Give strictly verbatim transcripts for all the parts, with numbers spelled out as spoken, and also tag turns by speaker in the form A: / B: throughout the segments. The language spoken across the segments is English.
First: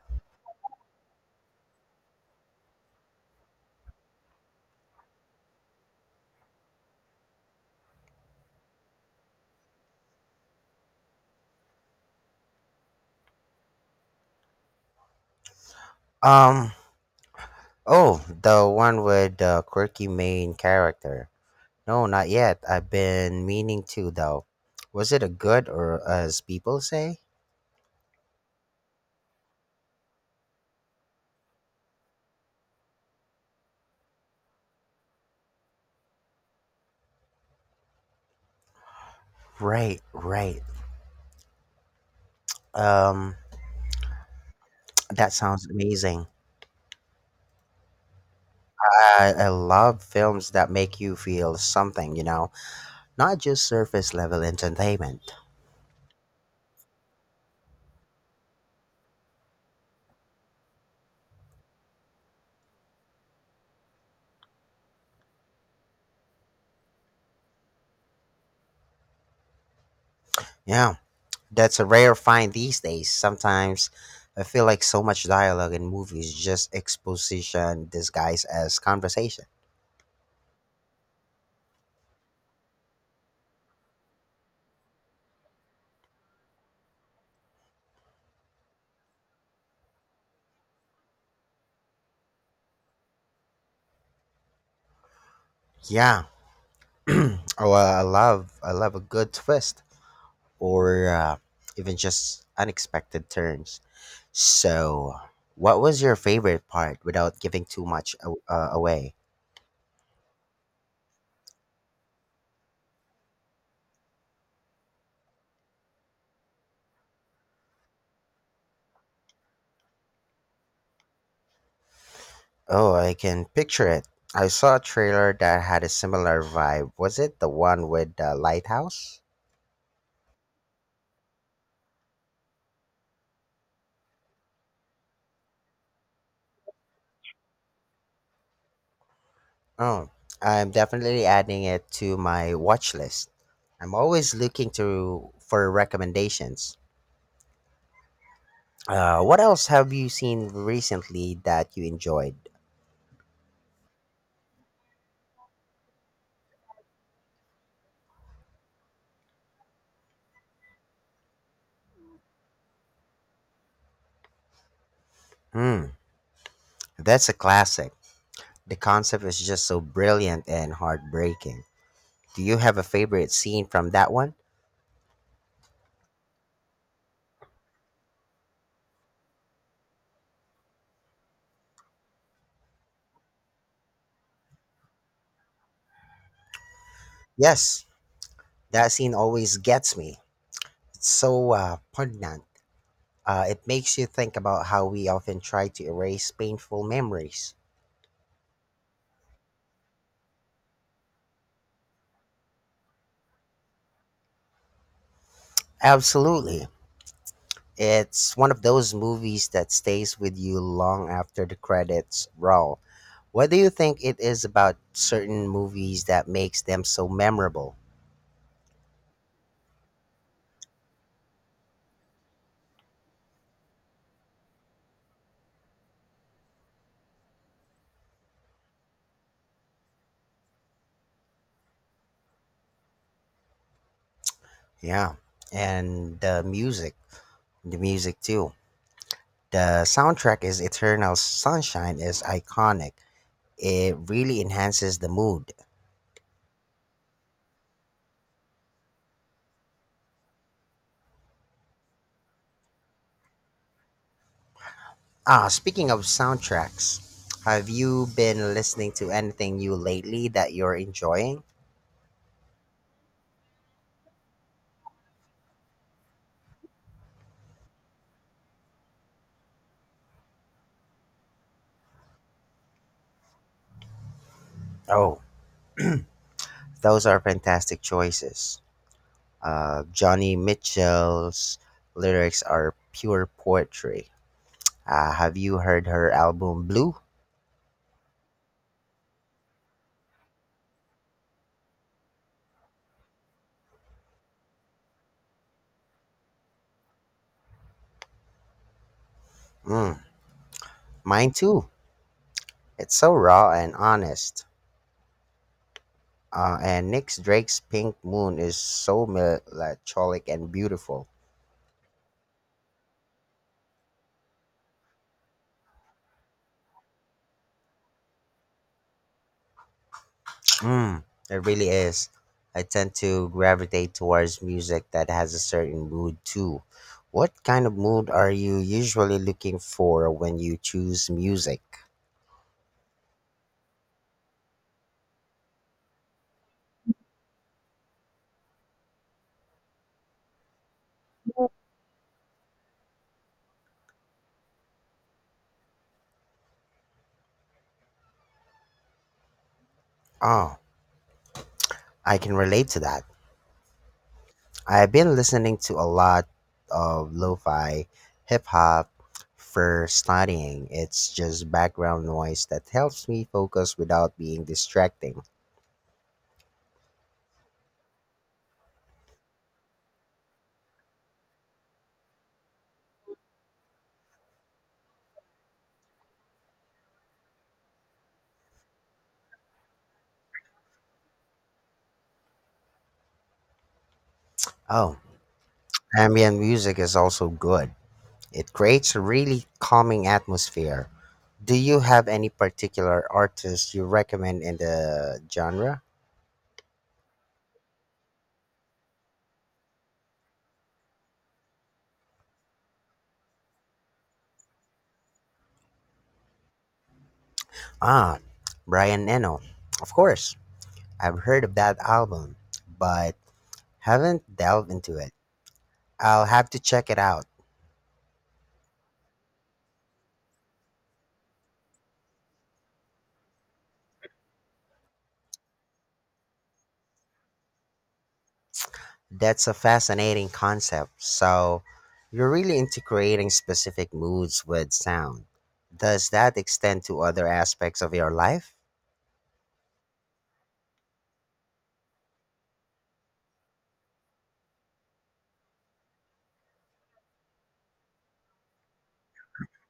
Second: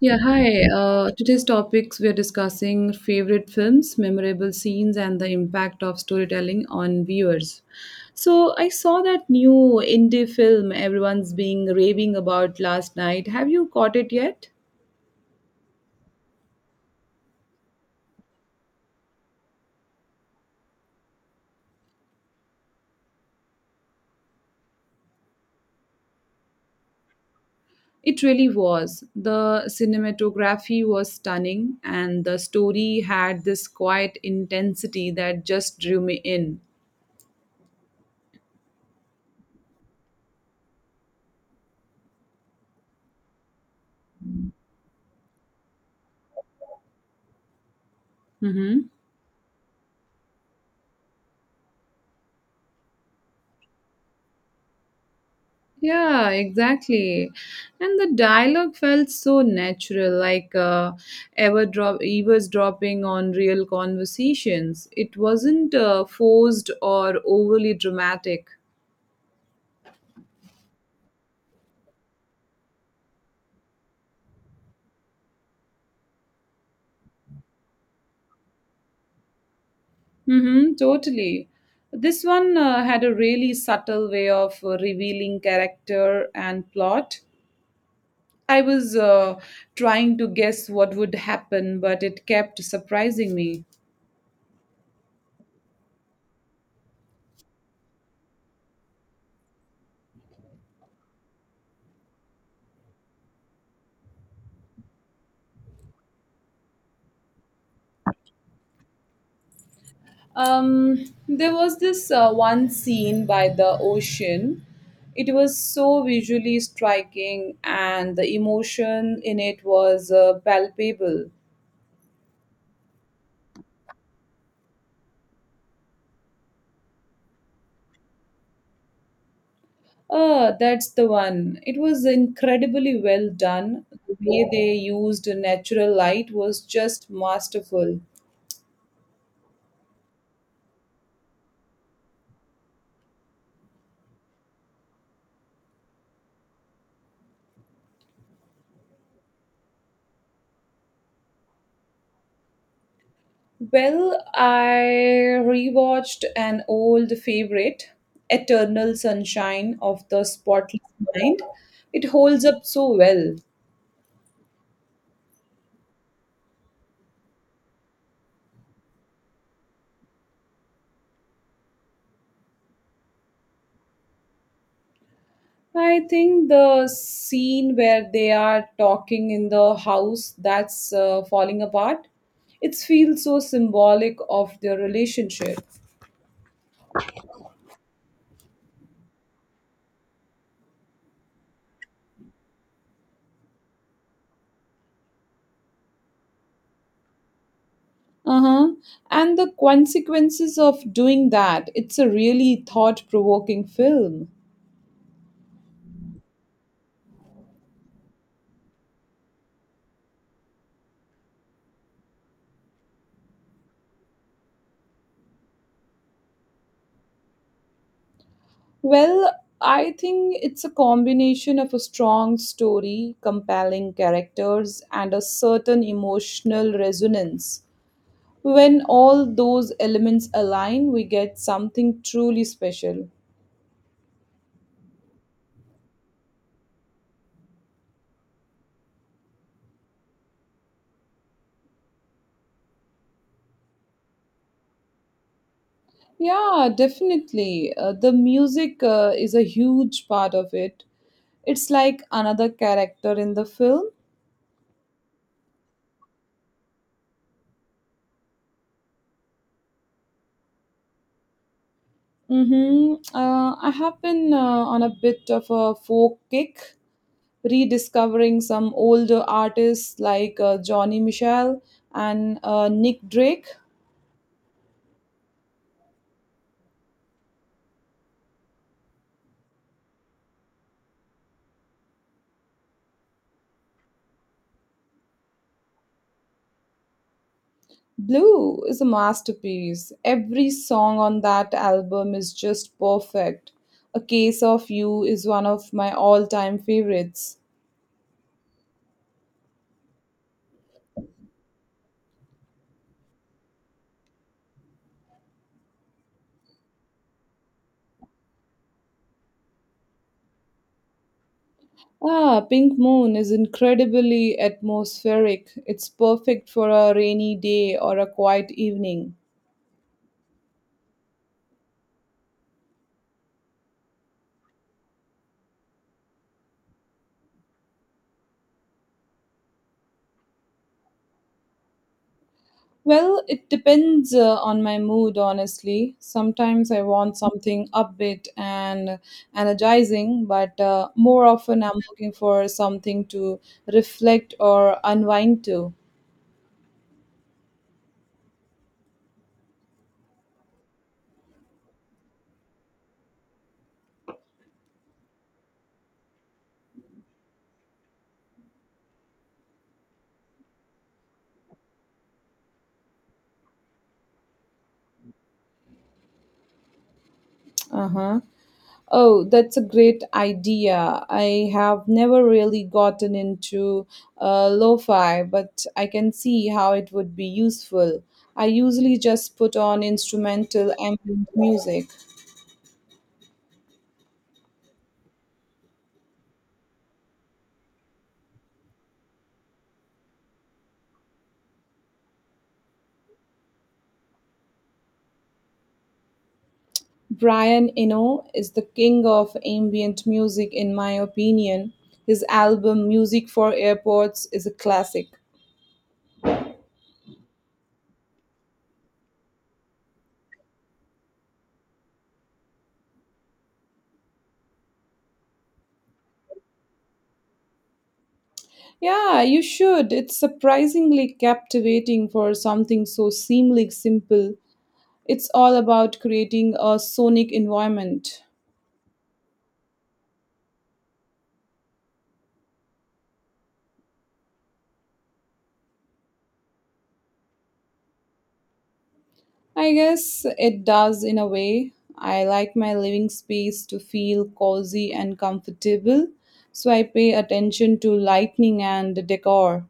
A: Yeah, hi. Uh, today's topics, we are discussing favorite films, memorable scenes, and the impact of storytelling on viewers. So I saw that new indie film everyone's being raving about last night. Have you caught it yet?
B: Um, oh, the one with the quirky main character. No, not yet. I've been meaning to though. Was it a good or as people say?
A: It really was. The cinematography was stunning, and the story had this quiet intensity that just drew me in.
B: Right, right. Um, that sounds amazing.
A: Mm-hmm.
B: I, I love films that make you feel something, you know? Not just surface level entertainment.
A: Yeah, exactly. And the dialogue felt so natural, like uh, ever drop, eavesdropping on real conversations. It wasn't uh, forced or overly dramatic.
B: Yeah, that's a rare find these days. Sometimes I feel like so much dialogue in movies just exposition disguised as conversation.
A: Mm-hmm, totally. This one uh, had a really subtle way of uh, revealing character and plot. I was uh, trying to guess what would happen, but it kept surprising me.
B: Yeah, oh, I I love I love a good twist or uh, even just unexpected turns. So, what was your favorite part without giving too much a- uh, away?
A: Um, there was this uh, one scene by the ocean. It was so visually striking, and the emotion in it was uh, palpable.
B: Oh, I can picture it. I saw a trailer that had a similar vibe. Was it the one with the lighthouse?
A: Oh, that's the one. It was incredibly well done. The way they used natural light was just masterful.
B: Oh, I'm definitely adding it to my watch list. I'm always looking to for recommendations. Uh, what else have you seen recently that you enjoyed?
A: Well, I rewatched an old favorite, Eternal Sunshine of the Spotless Mind. It holds up so well.
B: Hmm, that's a classic. The concept is just so brilliant and heartbreaking. Do you have a favorite scene from that one?
A: I think the scene where they are talking in the house that's uh, falling apart, it feels so symbolic of their relationship.
B: Yes, that scene always gets me. It's so uh, poignant. Uh, it makes you think about how we often try to erase painful memories.
A: Uh-huh. And the consequences of doing that, it's a really thought-provoking film.
B: Absolutely. It's one of those movies that stays with you long after the credits roll. What do you think it is about certain movies that makes them so memorable?
A: Well, I think it's a combination of a strong story, compelling characters, and a certain emotional resonance. When all those elements align, we get something truly special.
B: Yeah. And the music, the music too. The soundtrack is Eternal Sunshine is iconic. It really enhances the mood.
A: Yeah, definitely. Uh, the music uh, is a huge part of it. It's like another character in the film.
B: Ah, speaking of soundtracks, have you been listening to anything new lately that you're enjoying?
A: Mm-hmm. Uh, I have been uh, on a bit of a folk kick, rediscovering some older artists like uh, Johnny Mitchell and uh, Nick Drake.
B: Oh, those are fantastic choices. Uh, Johnny Mitchell's lyrics are pure poetry. Uh, have you heard her album Blue?
A: Blue is a masterpiece. Every song on that album is just perfect. A Case of You is one of my all time favorites.
B: Mm, mine too. It's so raw and honest. Uh, and Nick Drake's Pink Moon is so melancholic and beautiful.
A: Ah, Pink Moon is incredibly atmospheric. It's perfect for a rainy day or a quiet evening.
B: Mm, it really is. I tend to gravitate towards music that has a certain mood too. What kind of mood are you usually looking for when you choose music?
A: Well, it depends uh, on my mood, honestly. Sometimes I want something upbeat and energizing, but uh, more often I'm looking for something to reflect or unwind to.
B: Oh, I can relate to that. I've been listening to a lot of lo-fi hip hop for studying. It's just background noise that helps me focus without being distracting.
A: Uh-huh. Oh, that's a great idea. I have never really gotten into uh, lo-fi, but I can see how it would be useful. I usually just put on instrumental ambient music.
B: Oh, ambient music is also good. It creates a really calming atmosphere. Do you have any particular artists you recommend in the genre?
A: Brian Eno is the king of ambient music, in my opinion. His album, Music for Airports, is a classic.
B: Ah, Brian Eno. Of course, I've heard of that album, but haven't delved into it. I'll have to check it out.
A: Yeah, you should. It's surprisingly captivating for something so seemingly simple. It's all about creating a sonic environment.
B: That's a fascinating concept. So, you're really into creating specific moods with sound. Does that extend to other aspects of your life?
A: I guess it does in a way. I like my living space to feel cozy and comfortable, so I pay attention to lighting and decor.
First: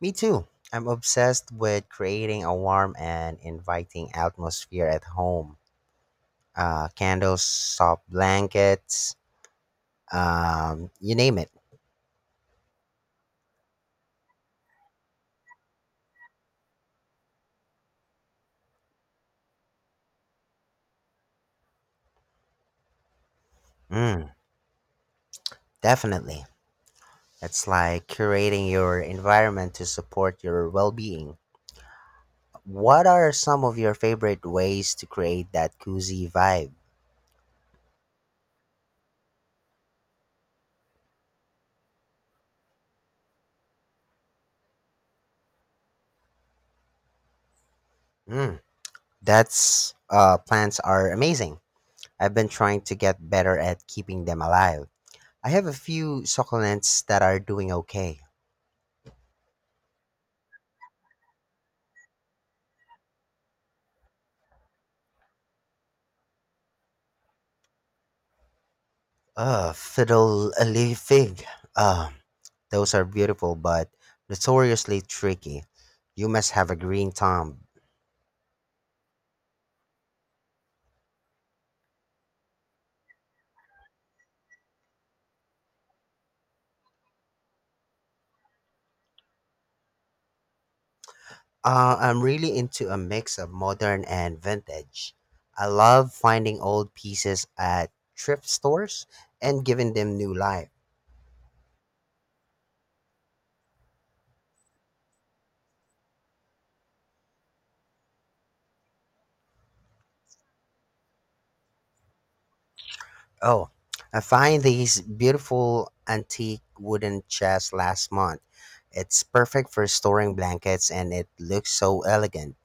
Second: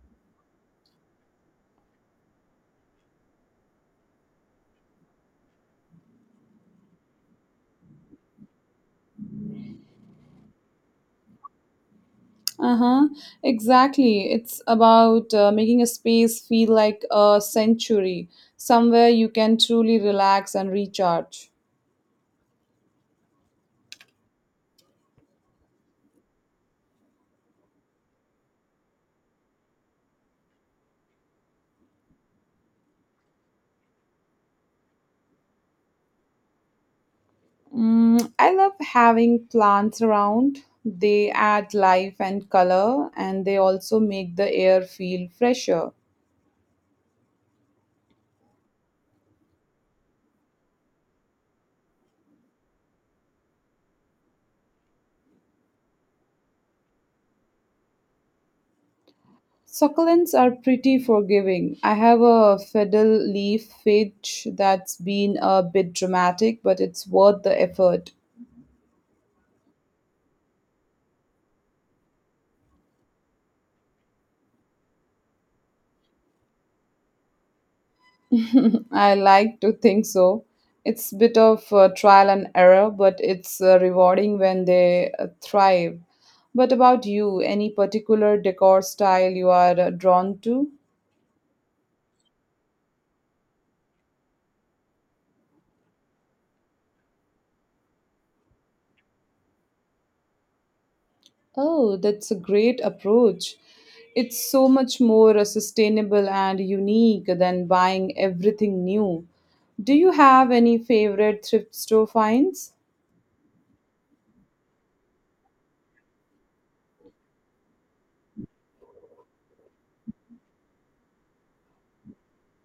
B: Me too. I'm obsessed with creating a warm and inviting atmosphere at home. Uh, candles, soft blankets, um, you name it.
A: Uh-huh. Exactly. It's about uh, making a space feel like a sanctuary, somewhere you can truly relax and recharge.
B: Mm, definitely. It's like curating your environment to support your well being. What are some of your favorite ways to create that cozy vibe?
A: Mm, I love having plants around. They add life and color, and they also make the air feel fresher.
B: Mm, that's uh, plants are amazing. I've been trying to get better at keeping them alive. I have a few succulents that are doing okay.
A: Succulents are pretty forgiving. I have a fiddle leaf fidge that's been a bit dramatic, but it's worth the effort.
B: Uh, fiddle a leaf fig. Uh, those are beautiful, but notoriously tricky. You must have a green thumb.
A: I like to think so. It's a bit of uh, trial and error, but it's uh, rewarding when they uh, thrive. But about you, any particular decor style you are uh, drawn to?
B: Uh, I'm really into a mix of modern and vintage. I love finding old pieces at thrift stores and giving them new life.
A: Oh, that's a great approach. It's so much more uh, sustainable and unique than buying everything new. Do you have any favorite thrift store finds?
B: Oh, I find these beautiful antique wooden chests last month. It's perfect for storing blankets and it looks so elegant.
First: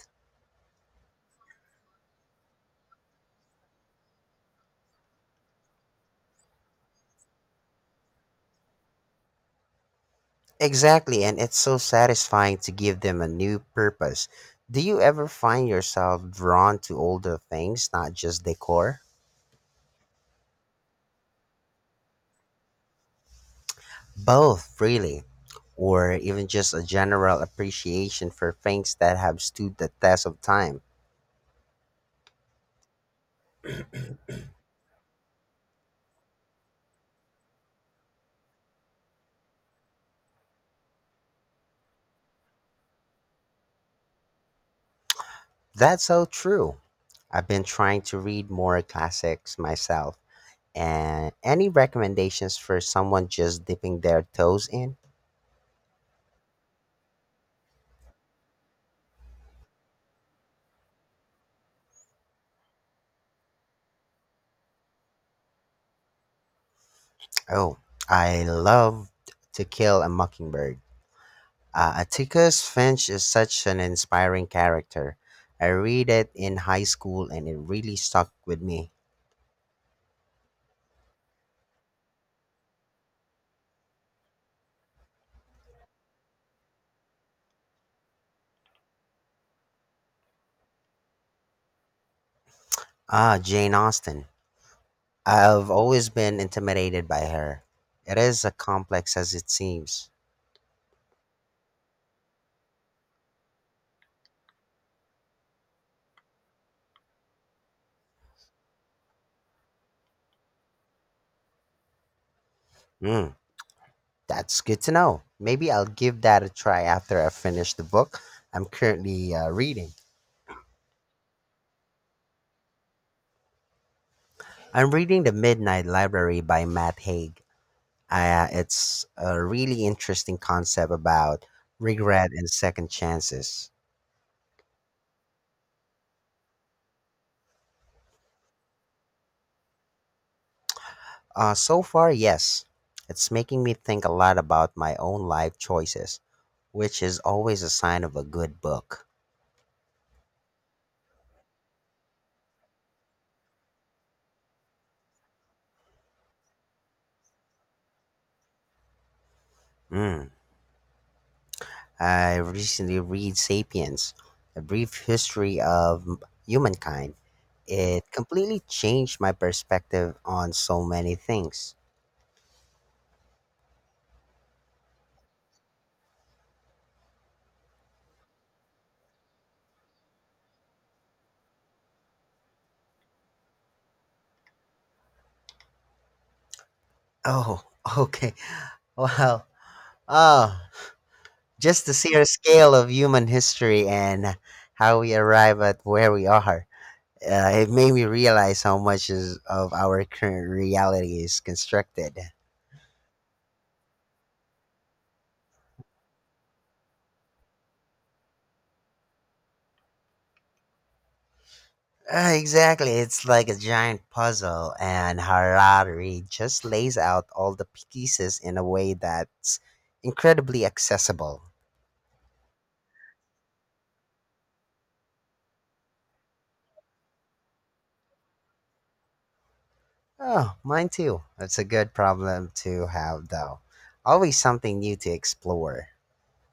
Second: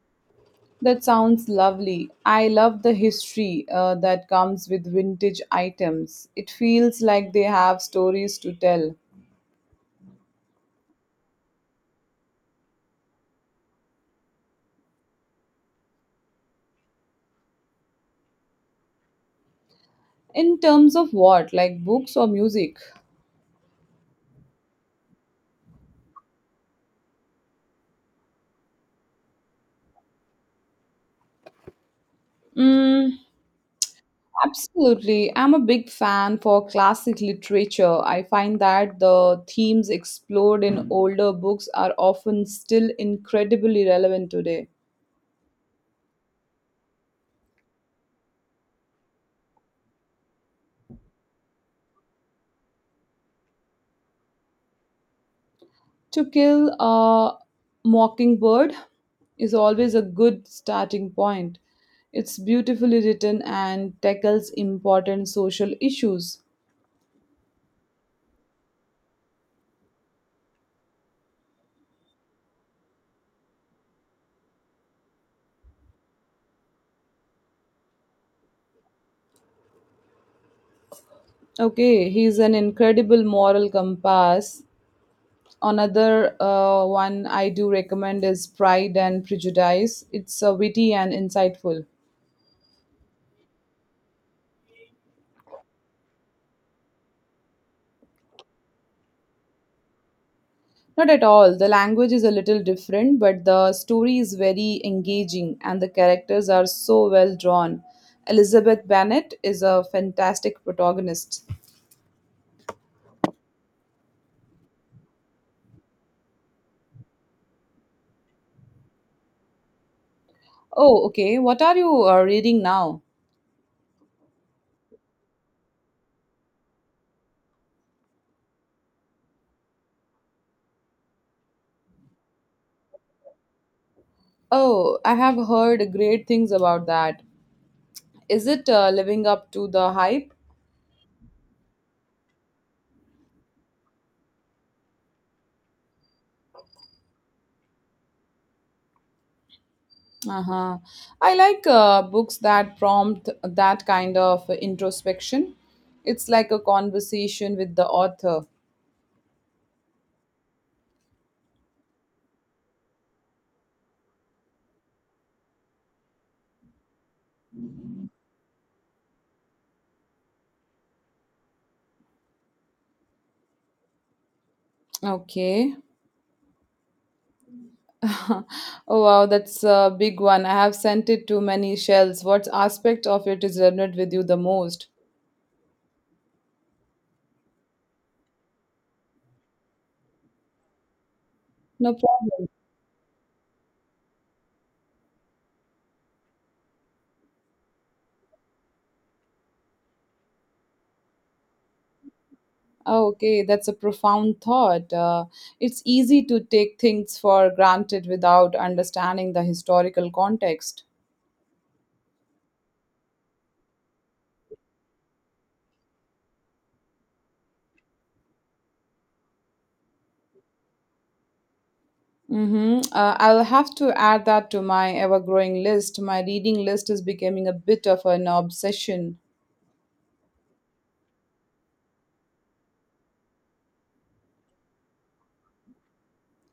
A: That sounds lovely. I love the history uh, that comes with vintage items. It feels like they have stories to tell.
B: Exactly, and it's so satisfying to give them a new purpose. Do you ever find yourself drawn to older things, not just decor?
A: In terms of what, like books or music?
B: Both, really, or even just a general appreciation for things that have stood the test of time.
A: Mm, absolutely. I'm a big fan for classic literature. I find that the themes explored in older books are often still incredibly relevant today.
B: That's so true. I've been trying to read more classics myself. And any recommendations for someone just dipping their toes in?
A: To Kill a Mockingbird is always a good starting point. It's beautifully written and tackles important social issues.
B: Oh, I love To Kill a Mockingbird. Uh, Atticus Finch is such an inspiring character. I read it in high school and it really stuck with me.
A: Okay, he's an incredible moral compass. Another uh, one I do recommend is Pride and Prejudice. It's uh, witty and insightful.
B: Ah, Jane Austen. I've always been intimidated by her. It is as complex as it seems.
A: Not at all. The language is a little different, but the story is very engaging and the characters are so well drawn. Elizabeth Bennet is a fantastic protagonist.
B: Hmm, that's good to know. Maybe I'll give that a try after I finish the book I'm currently uh, reading.
A: Oh, okay. What are you uh, reading now?
B: I'm reading The Midnight Library by Matt Haig. Uh, it's a really interesting concept about regret and second chances.
A: Oh, I have heard great things about that. Is it uh, living up to the hype?
B: Uh, so far, yes. It's making me think a lot about my own life choices, which is always a sign of a good book.
A: Uh-huh. I like uh, books that prompt that kind of introspection. It's like a conversation with the author.
B: Mm. I recently read Sapiens, A Brief History of Humankind. It completely changed my perspective on so many things.
A: Okay. Oh wow, that's a big one. I have sent it to many shells. What aspect of it is resonant with you the most?
B: Oh, okay. Well, oh, just
A: No
B: the sheer
A: problem.
B: scale of human history and how we arrive at where we are. Uh, it made me realize how much is of our current reality is constructed.
A: Oh, okay, that's a profound thought. Uh, it's easy to take things for granted without understanding the historical context.
B: Uh, exactly, it's like a giant puzzle, and Harari just lays out all the pieces in a way that's incredibly accessible.
A: Mm-hmm. Uh, I'll have to add that to my ever growing list. My reading list is becoming a bit of an obsession.
B: Oh, mine too. That's a good problem to have, though. Always something new to explore.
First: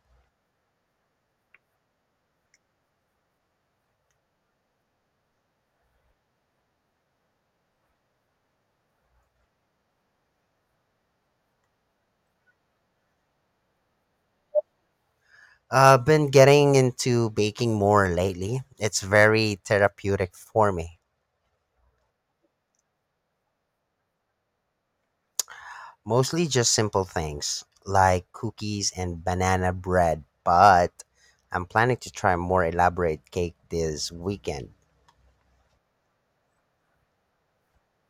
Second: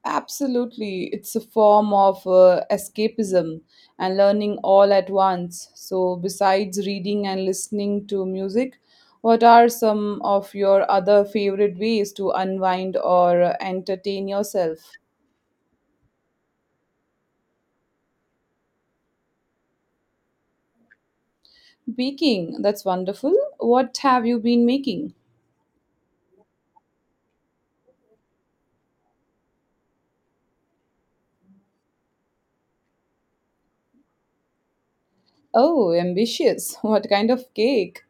A: Absolutely. It's a form of uh, escapism and learning all at once. So, besides reading and listening to music, what are some of your other favorite ways to unwind or uh, entertain yourself?
B: I've been getting into baking more lately. It's very therapeutic for me.
A: Baking, that's wonderful. What have you been making?
B: Mostly just simple things like cookies and banana bread, but I'm planning to try more elaborate cake this weekend.
A: Oh, ambitious. What kind of cake?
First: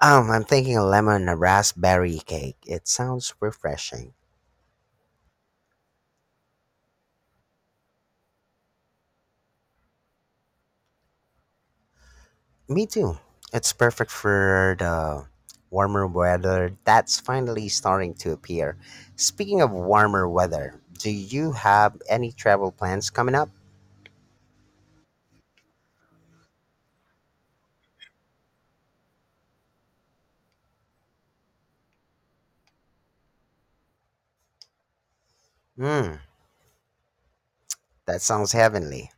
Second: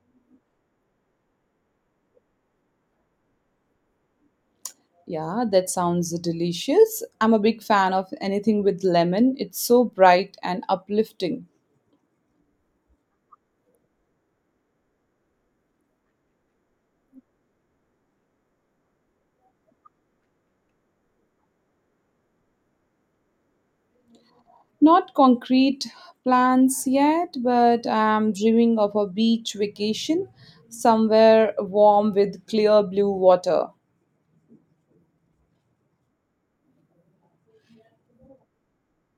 B: Um, I'm thinking a lemon and raspberry cake. It sounds refreshing.
A: Yeah, that sounds delicious. I'm a big fan of anything with lemon. It's so bright and uplifting.
B: Me too. It's perfect for the warmer weather that's finally starting to appear. Speaking of warmer weather, do you have any travel plans coming up?
A: Not concrete plans yet, but I'm dreaming of a beach vacation somewhere warm with clear blue water.
B: Hmm, that sounds heavenly.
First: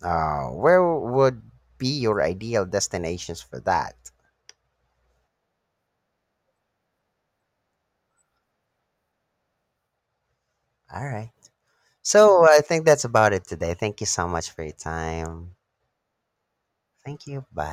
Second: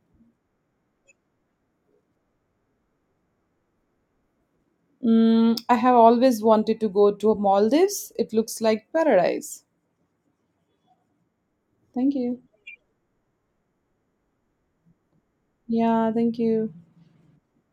B: Uh, where would be your ideal destinations for that?
A: Mm, I have always wanted to go to Maldives. It looks like paradise.
B: All right.
A: Thank you.
B: So I think that's about it today. Thank you so much for your time.
A: Yeah, thank you.
B: Thank you. Bye.